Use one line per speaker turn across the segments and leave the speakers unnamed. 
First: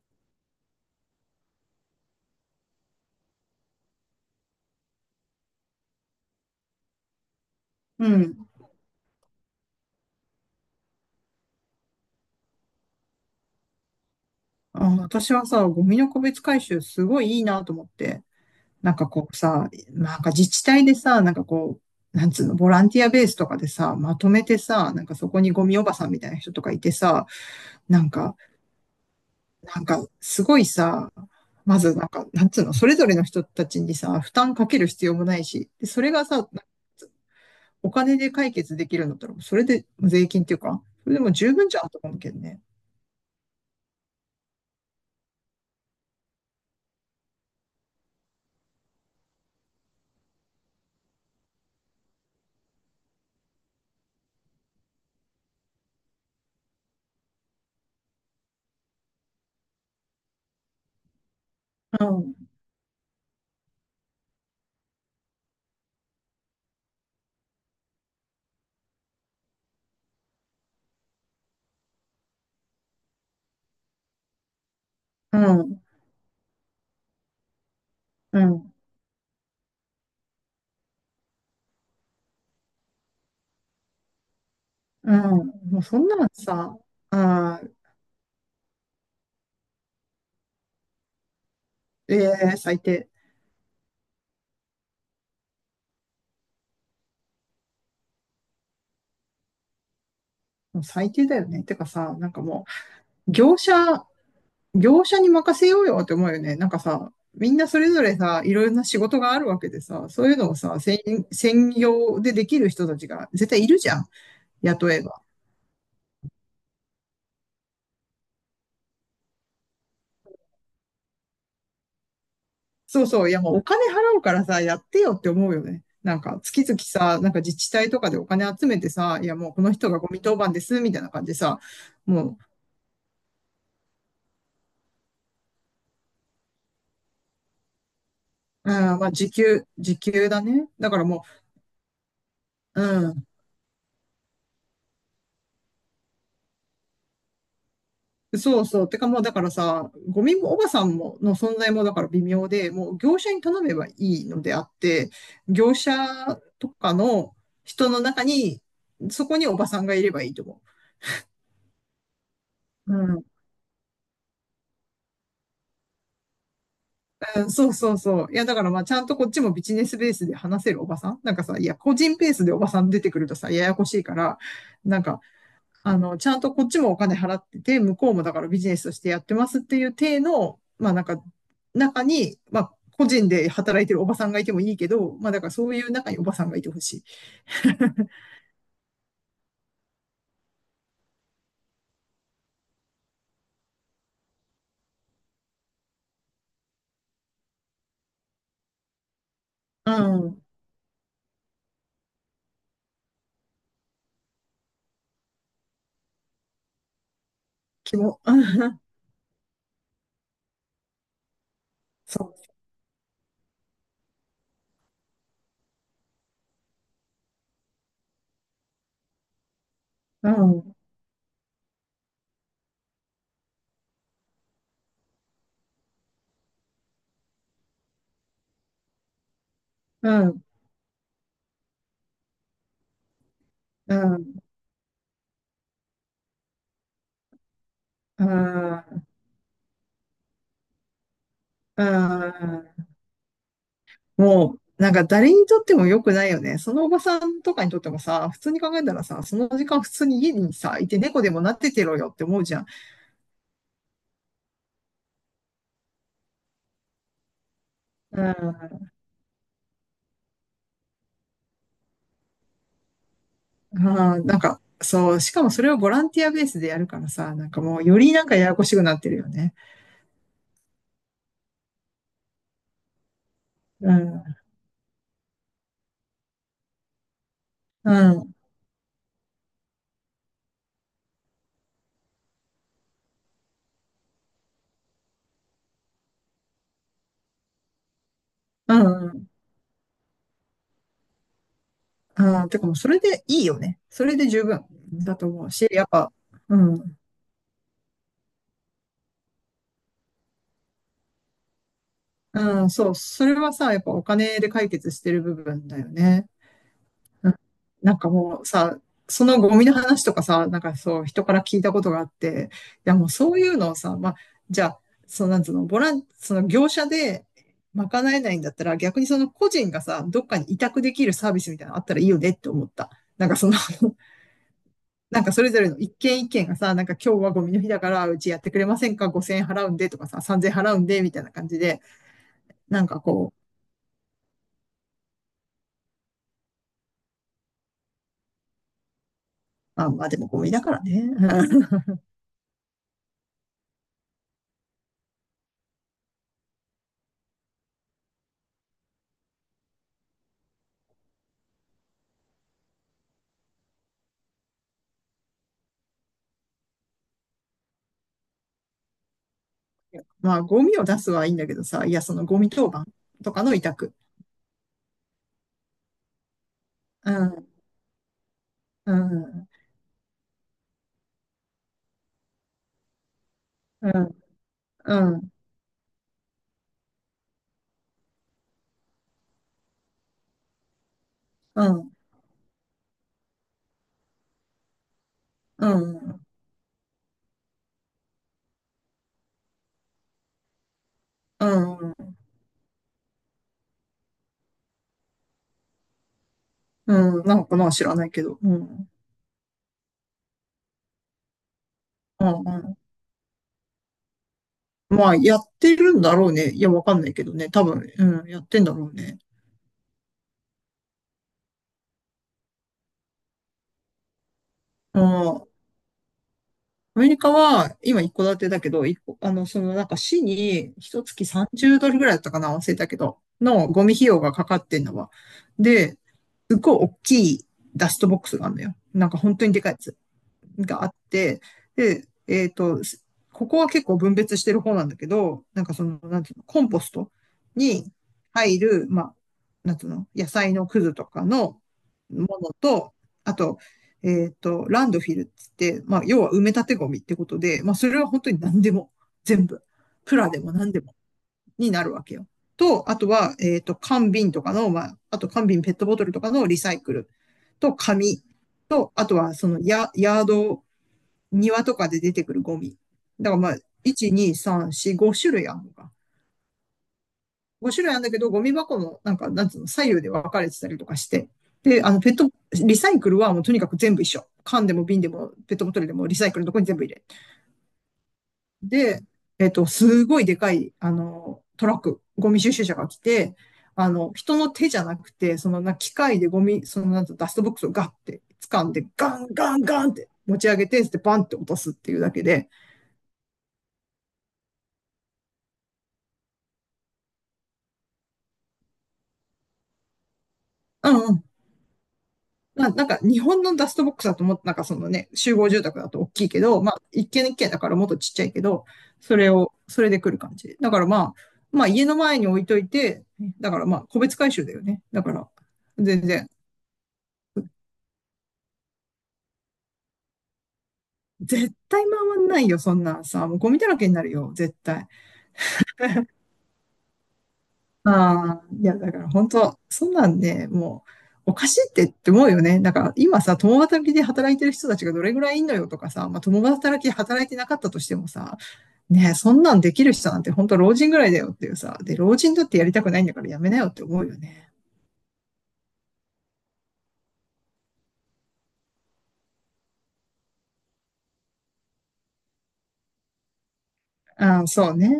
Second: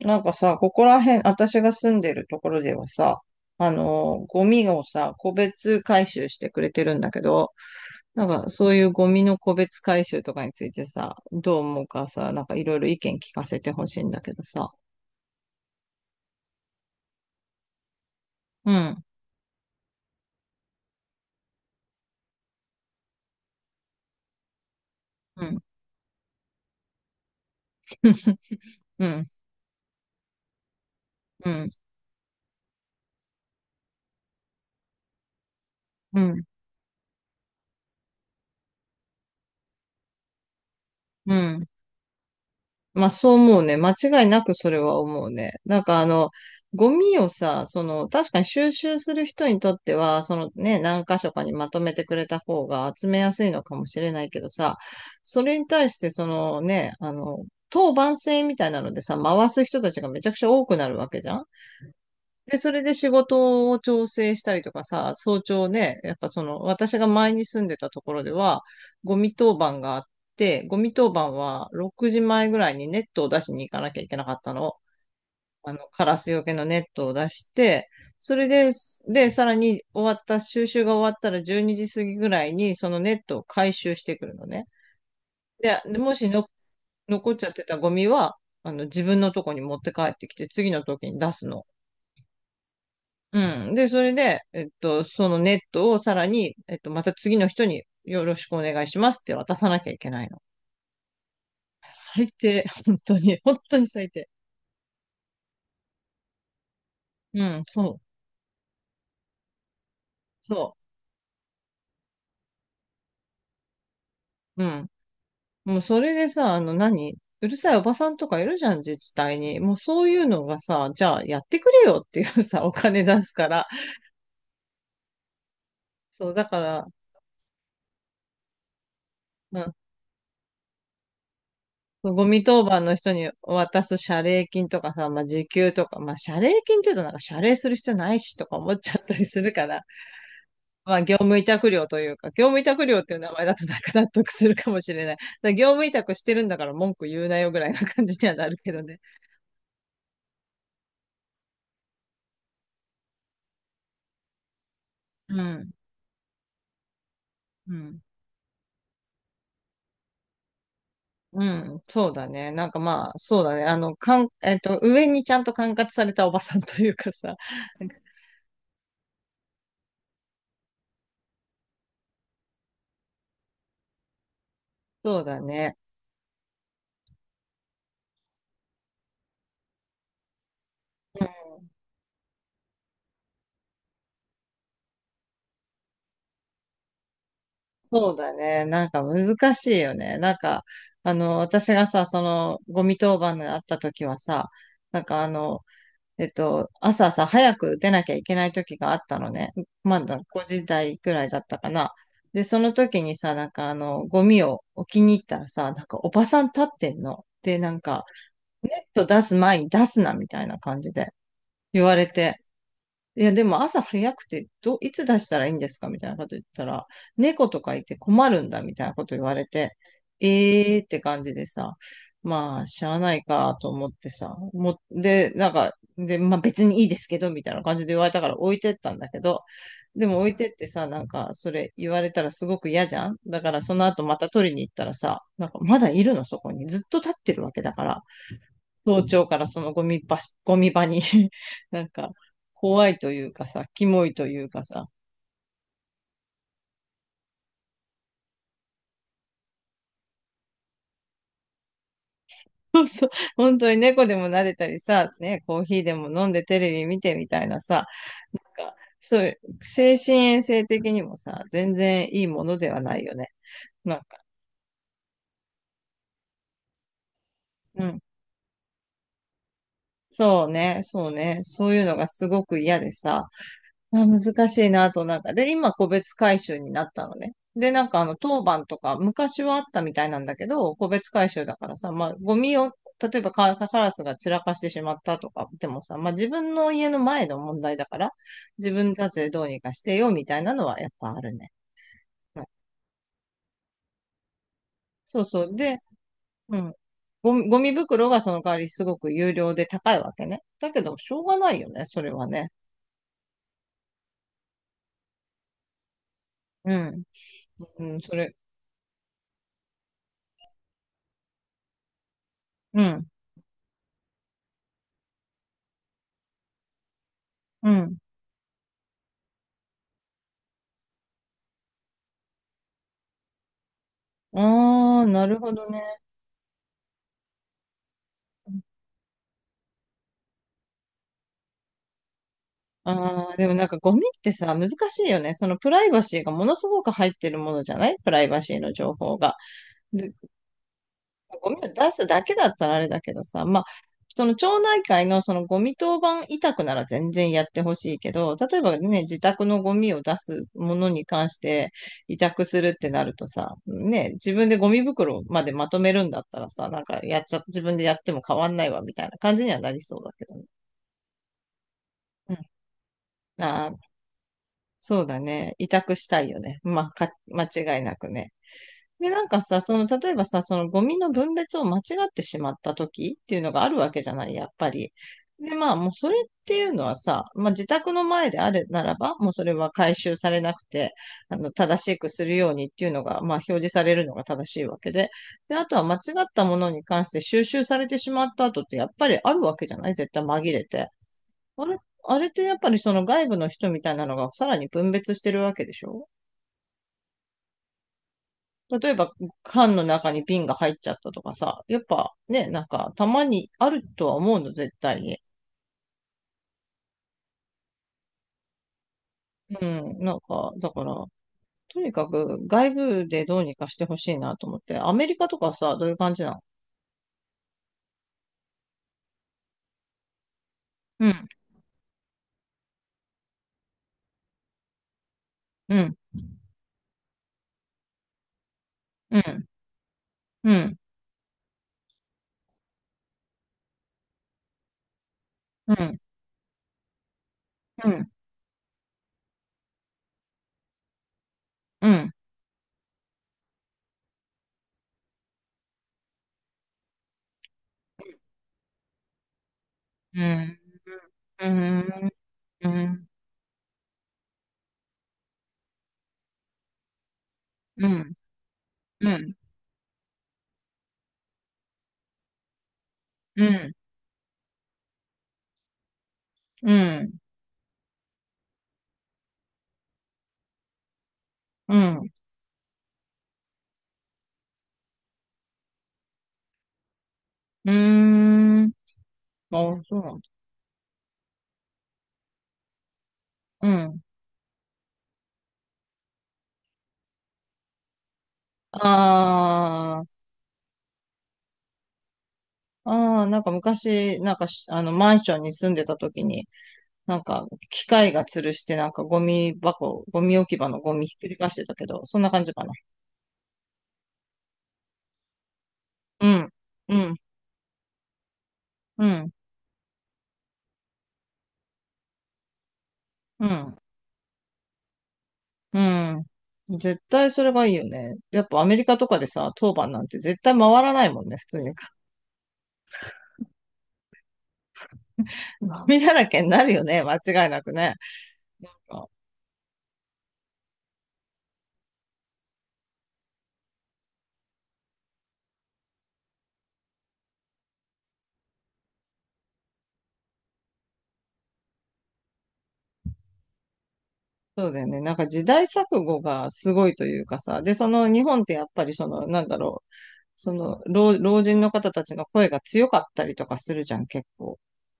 なんかさ、ここら辺、私が住んでるところではさ、ゴミをさ、個別回収してくれてるんだけど、
う
なん
ん。
かそういうゴミの個別回収とかについてさ、どう思うかさ、なんかいろいろ意見聞かせてほしいんだけどさ。
あ、私はさ、ゴミの個別回収すごいいいなと思って。
う
なん
ん、
かこうさ、なんか自治体でさ、なんかこう、なんつうの、ボランティアベースとかでさ、まとめてさ、なんかそこ
う
に
ん、
ゴミおばさんみたいな人とかいてさ、なんか、
うん、
なんかすごいさ、
うん、
まずなんか、なんつうの、それぞれの人たちにさ、負担かける必要もないし、で、それ
う
が
ん、
さ、お金で解決できるんだったら、それで税金っていうか、それでも
う
十
ん、
分じゃんと思うけどね。
まあそう思うね。間違いなくそれは思うね。ゴミをさ、その、確かに収集する人にとっては、そのね、何箇所かにまとめてくれた方が集めやすいのかもしれないけどさ、それに対して当番制みたいなのでさ、回す人たちがめちゃくちゃ多くなるわけじゃん。
うん、
で、それで仕事を調整したりとかさ、早朝ね、やっぱその、私が前に住んでたところでは、ゴミ当番があって、ゴミ当番は6時前ぐらいにネットを出しに行かなきゃいけなかったの。
う
あ
ん、
の、カラスよけのネットを出して、そ
う
れで、
ん。
で、さらに終わった、収集が終わったら12時過ぎぐらいに、そのネットを回収してくるのね。
うん。も
で、
うそ
で
ん
も
なの
しの
さ、
残っちゃっ
ああ、
てたゴミは、あの、自分のとこに持って帰ってきて、次の時に出すの。
ええ最低。
うん。で、それで、そのネットをさらに、また次の人によろしくお願いしますって渡さなきゃいけないの。
もう最低だよね。てかさ、
最
なんか
低。
も
本当
う、
に。
業
本
者、
当に最低。
業者に任せようよって思うよね。なんかさ、
う
みん
ん。
なそ
そ
れぞ
う。
れさ、いろいろな仕事があるわけでさ、そういうのを
そ
さ、専業でできる人たちが絶対いるじゃん。
う。うん。
雇えば。
もうそれでさ、あの何、うるさいおばさんとかいるじゃん、自治体に。もうそういうのがさ、じゃあやってくれよっていうさ、お
そ
金
う
出
そう。
す
いや
か
もうお
ら。
金払うからさ、やってよって思うよね。なん
そう、
か、
だか
月々
ら、
さ、なんか自治体とかでお金集めてさ、いやもう
う
この
ん。
人がゴミ当番です、みたいな感じでさ、
ゴ
も
ミ
う
当番の人に渡す謝礼金とかさ、まあ、時給とか、まあ、謝礼金って言うとなんか謝礼する必要ないしとか思
う
っち
ん、
ゃっ
ま
た
あ、
り
時
するか
給、
ら、
時給だね。だ
ま
か
あ、
ら
業
も
務委託料というか、業務委
う、
託料っ
う
ていう
ん、
名前だとなんか納得するかもしれない。だから業務委託してるんだから文句言うなよぐらいな感じにはなる
そう
けど
そう。
ね。
てかもう、だからさ、ゴミもおばさんもの存在もだから微妙で、もう業者に頼めばいいのであって、
うん。
業者とかの
う
人
ん。
の中に、そこにおばさんがいればいいと思
うん。そうだね。なんか
う。う
まあ、
ん、
そうだね。あの、かん、えっと、上にちゃんと管轄されたおばさんというかさ。
うん、そう
なん
そ
か
うそう。いや、だからまあ、ちゃんとこっちもビジネスベースで話せるおばさんなんかさ、いや、個人ベースでおばさん出てくるとさ、ややこしいから、なん
そ
か、
うだね。
あの、ちゃんとこっちもお金払ってて、向こうもだからビジネスとしてやってますっていう体の、まあなんか、
うん、
中に、まあ、個人で働いてるおばさんがいてもいいけど、まあだからそういう中におばさんがいてほしい。
そうだね。なんか難しいよね。なんか、あの、私がさ、その、ゴミ当番があった時はさ、なんかあの、朝さ、早く出なきゃいけない時があったのね。
う
まだ
ん、
5時台くらいだったかな。で、その時にさ、なんかあの、ゴミを置きに行ったらさ、なんかおばさん立ってんの。で、なん
気
か、
も、う
ネ
ん、
ット出す前に出すな、みたいな感じで言われて。
そ
いや、でも朝早くて、ど、いつ出したらいいんですかみたいなこと言ったら、猫とかいて困るんだみたいなこと言われて、
う、うん、
えーって感じでさ、まあ、しゃあないかと思ってさ、も、で、なんか、で、まあ別にいいですけど、みたいな感じで言われたから置いてったんだけど、で
う
も置い
ん、
てってさ、なんか、それ言われたらすごく嫌じゃんだからその
う
後また
ん、
取りに行ったらさ、なんかまだいるのそこに。ずっと立ってるわけだから。
う
早
ん、
朝からそのゴミ場、ゴミ場に な
う
んか、
ん、
怖いというかさ、キモいという
もう、
かさ、
なんか誰にとっても良くないよね。そのおばさんとかにとってもさ、普通に考えたらさ、その時間普通に家にさ、いて猫でもなっててろよって思うじゃん。
そうそう、本当に猫でも撫でたりさ、ね、コーヒーでも飲んでテレビ見てみたいなさ、
う
なん
ん。
かそれ精神衛生的にもさ、全然いいものではないよね。なんか、
ああ、なんか、そう、しかもそれをボランティアベースでやるからさ、なんかも
う
うよ
ん。
りなんかややこしくなってるよね。
そうね、そうね、そういうのがすごく嫌でさ、
う
あ、
ん、
難しいなと、なんか。で、今、個別回収になったのね。で、なん
う
か、あの、
ん、
当番とか、昔はあったみたいなんだけど、個別回収だからさ、まあ、ゴミを、例えばカ、カラスが散らかしてしまったとか、でもさ、まあ、自分の家の前の問題だから、自
う
分
ん、う
たち
ん。
でどうにかしてよ、みたいなのはやっぱあるね。うん、
あーてかもうそれでいいよね。それで十分だ
そう
と
そ
思う
う。
し、
で、
やっぱ、う
うん。
ん、
ゴミ袋がその代わりすごく有料で高いわけね。だけど、しょうがないよね、それはね。
うん、そう、それはさ、やっぱお金で解決してる部分だよね。
うん。
な
う
なん
ん、
か
それ。
もうさ、そのゴミの話とかさ、なんかそう、人から聞いたことがあって、い
う
や
ん。
もうそういうのをさ、まあ、じゃあ、そのなんつうの、ボラン、その業者で
うん。
賄えないんだったら、逆にその個人がさ、どっかに委託できるサービスみたいなのあったらいいよねって思った。なんかその
ああ、
なん
な
か
る
そ
ほ
れぞ
ど
れの一
ね。
件一件がさ、なんか今日はゴミの日だから、うちやってくれませんか？ 5000 円払うんでとかさ、3000円払うんでみたいな感じで、なんか
あ
こ
あ、でもなんかゴミってさ、難しいよね。そのプライバシーがものすごく入ってるものじゃないプライバシーの情報が。
う、まあ、まあ
で、
でもゴミだからね。
ゴミを出すだけだったらあれだけどさ、まあ、その町内会のそのゴミ当番委託なら全然やってほしいけど、例えばね、自宅のゴミを出すものに関して委託するってなるとさ、ね、自分でゴミ袋までまとめるんだったらさ、なんかやっちゃ、自分でやっても変わんないわみたいな感じにはなりそうだけ
ま
ど
あ、
ね。
ゴミを出すはいいんだけどさ、いや、その
うん。
ゴミ当番とかの委
ああ、
託。
そうだね。委託したいよね。
う
間
ん、
違いなくね。
う
で、なんか
ん、
さ、その、例えばさ、そのゴミの分別を間違ってしまった時っていうのがある
う
わけじゃ
ん、
ない、やっぱり。
うん、
で、まあ、もうそれっていうのはさ、まあ、自宅の前であるならば、もうそれは回収されなくて、あの、
う
正
ん、
しくするようにっていうのが、まあ、表示されるのが正しいわけで。で、あ
う
とは間違
ん、
ったものに関して収集されてしまった後って、やっぱりあるわけじゃない絶対紛れて。
うん、うん、なんかな、知らないけど。うん、うん、うん。まあ、やってるんだろうね。いや、わかんないけどね。多分、うん、やってんだろうね。うん。アメリカは、今一戸建てだけど、一戸あの、そのなんか市に一月30ドルぐらいだったかな、忘れたけど、のゴミ費用がかかってんのは。で、すっごい大きいダストボックスがあるのよ。なんか本当にでかい。があって、で、えっと、ここは結構分別してる方なんだけど、なんかその、なんていうの、コンポストに入る、まあ、なんていうの、野菜のくずとかのものと、あと、えっと、ランドフィルっつって、まあ、要は埋め立てゴミってことで、まあ、それは本当に何でも、全部、プラでも何でもになるわけよ。と、あとは、えっと、缶瓶とかの、まあ、あと缶瓶ペットボトルとかのリサイクルと紙と、あとはそのヤード庭とかで出てくるゴミ。だからまあ、1、2、3、4、5種類あるのか。5種類あるんだけど、ゴミ箱もなんか、なんつうの、左右で分かれてたりとかして。で、あの、ペット、リサイクルはもうとにかく全部一緒。缶でも瓶でもペットボトルでもリサイクルのとこに全部入れ。で、えっと、すごいでかい、あの、トラック、ゴミ収集車が来て、あの、人の手じゃなくて、そのな、機械でゴミ、そのなんとダストボックスをガッて掴んで、ガンガンガンっ
あ
て持ち上げて、でバンって落とすっていうだけで、
あ、ああ、なんか昔、なんかし、あの、マンションに住んでた時に、なんか、機械が吊るして、なんか、ゴミ箱、ゴミ置き場の
う
ゴ
ん
ミ
う
ひっ
ん、
くり返してたけど、そんな感じか
まあ、
な。
なんか日本のダストボックスだともっとなんかそのね、集合住宅だと大き
う
いけ
ん、
ど、まあ
う
一
ん、
軒一軒だからもっとちっちゃいけど、
う
それ
ん、
を、それで来る感じ。だからまあ、まあ家の前に置いといて、
う
だから
ん、
まあ個別回収だよね。だから、全然。
うん。絶対それがいいよね。やっぱアメリカとかでさ、当番なんて絶対回らないもんね、普
絶
通に。
対回んないよ、そんなんさ。もうゴミだらけになるよ、絶対。
ゴミだ らけになるよね、間違いなくね。
ああ、いや、だから本当、そんなんね、もう、おかしいって思うよね。だから今さ、共働きで働いてる人たちがどれぐらいいんのよとかさ、まあ、共働きで働いてなかったとしてもさ、ねえ、そんなんできる人なんて本当老人ぐらいだよっていうさ。で、老人だってやりたくないんだからやめなよって思うよね。
そうだよね。なんか時代錯誤がすごいというかさ、で、その日本ってやっぱりその、なんだろう、老人の方たちの声が強かったりとかするじゃん、結
ああ、
構。
そうね。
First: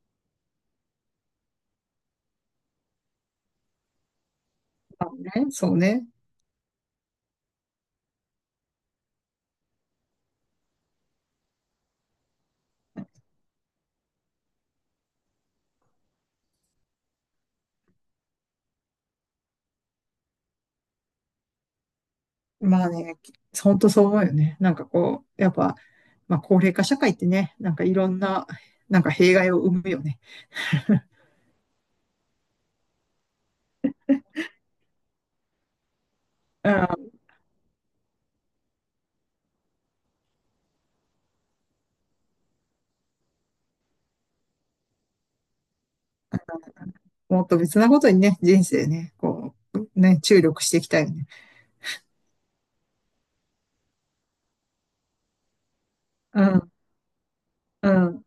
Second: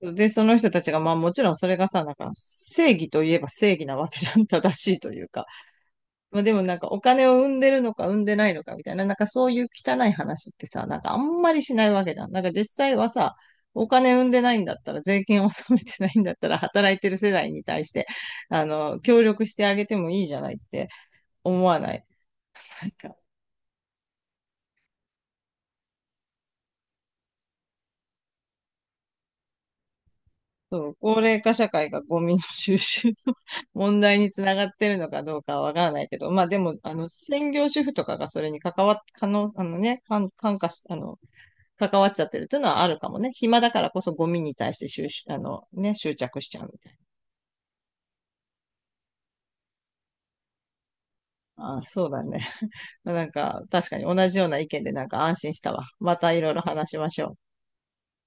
で、その人たちが、まあもちろんそれがさ、なんか正義といえば正義なわけじゃん、正しい
そ
と
う
いう
ね。
か。
そうね。
まあでもなんかお金を生んでるのか生んでないのかみたいな、なんかそういう汚い話ってさ、なんかあんまりしないわけじゃん。なんか実際はさ、お金生んでないんだったら、税金を納めてないんだったら、働いてる世代に対して、あの、協力してあげてもいいじゃないって思わない。
ま
な
あ
ん
ね、
か
本当そう思うよね。なんかこう、やっぱ、まあ高齢化社会ってね、なんかいろんな、なんか弊害を生むよね。
そう、高齢化社会がゴミの収集の 問題につながってるのかどうかはわからないけど、まあで
う
も、あの、
ん
専業主婦とかがそれに関わっ、可能、あのね、関関化し、あの、関わっちゃってるっていうのはあるかもね。暇だからこそゴミに対して収集、あの、ね、執着しちゃうみたい
もっと別なことにね、人生ね、こう、ね、注力していきたいよね。
な。ああ、そうだね。まあなんか、確かに同じような意見でなんか安心したわ。またい
う
ろいろ
ん、
話しましょう。
うん。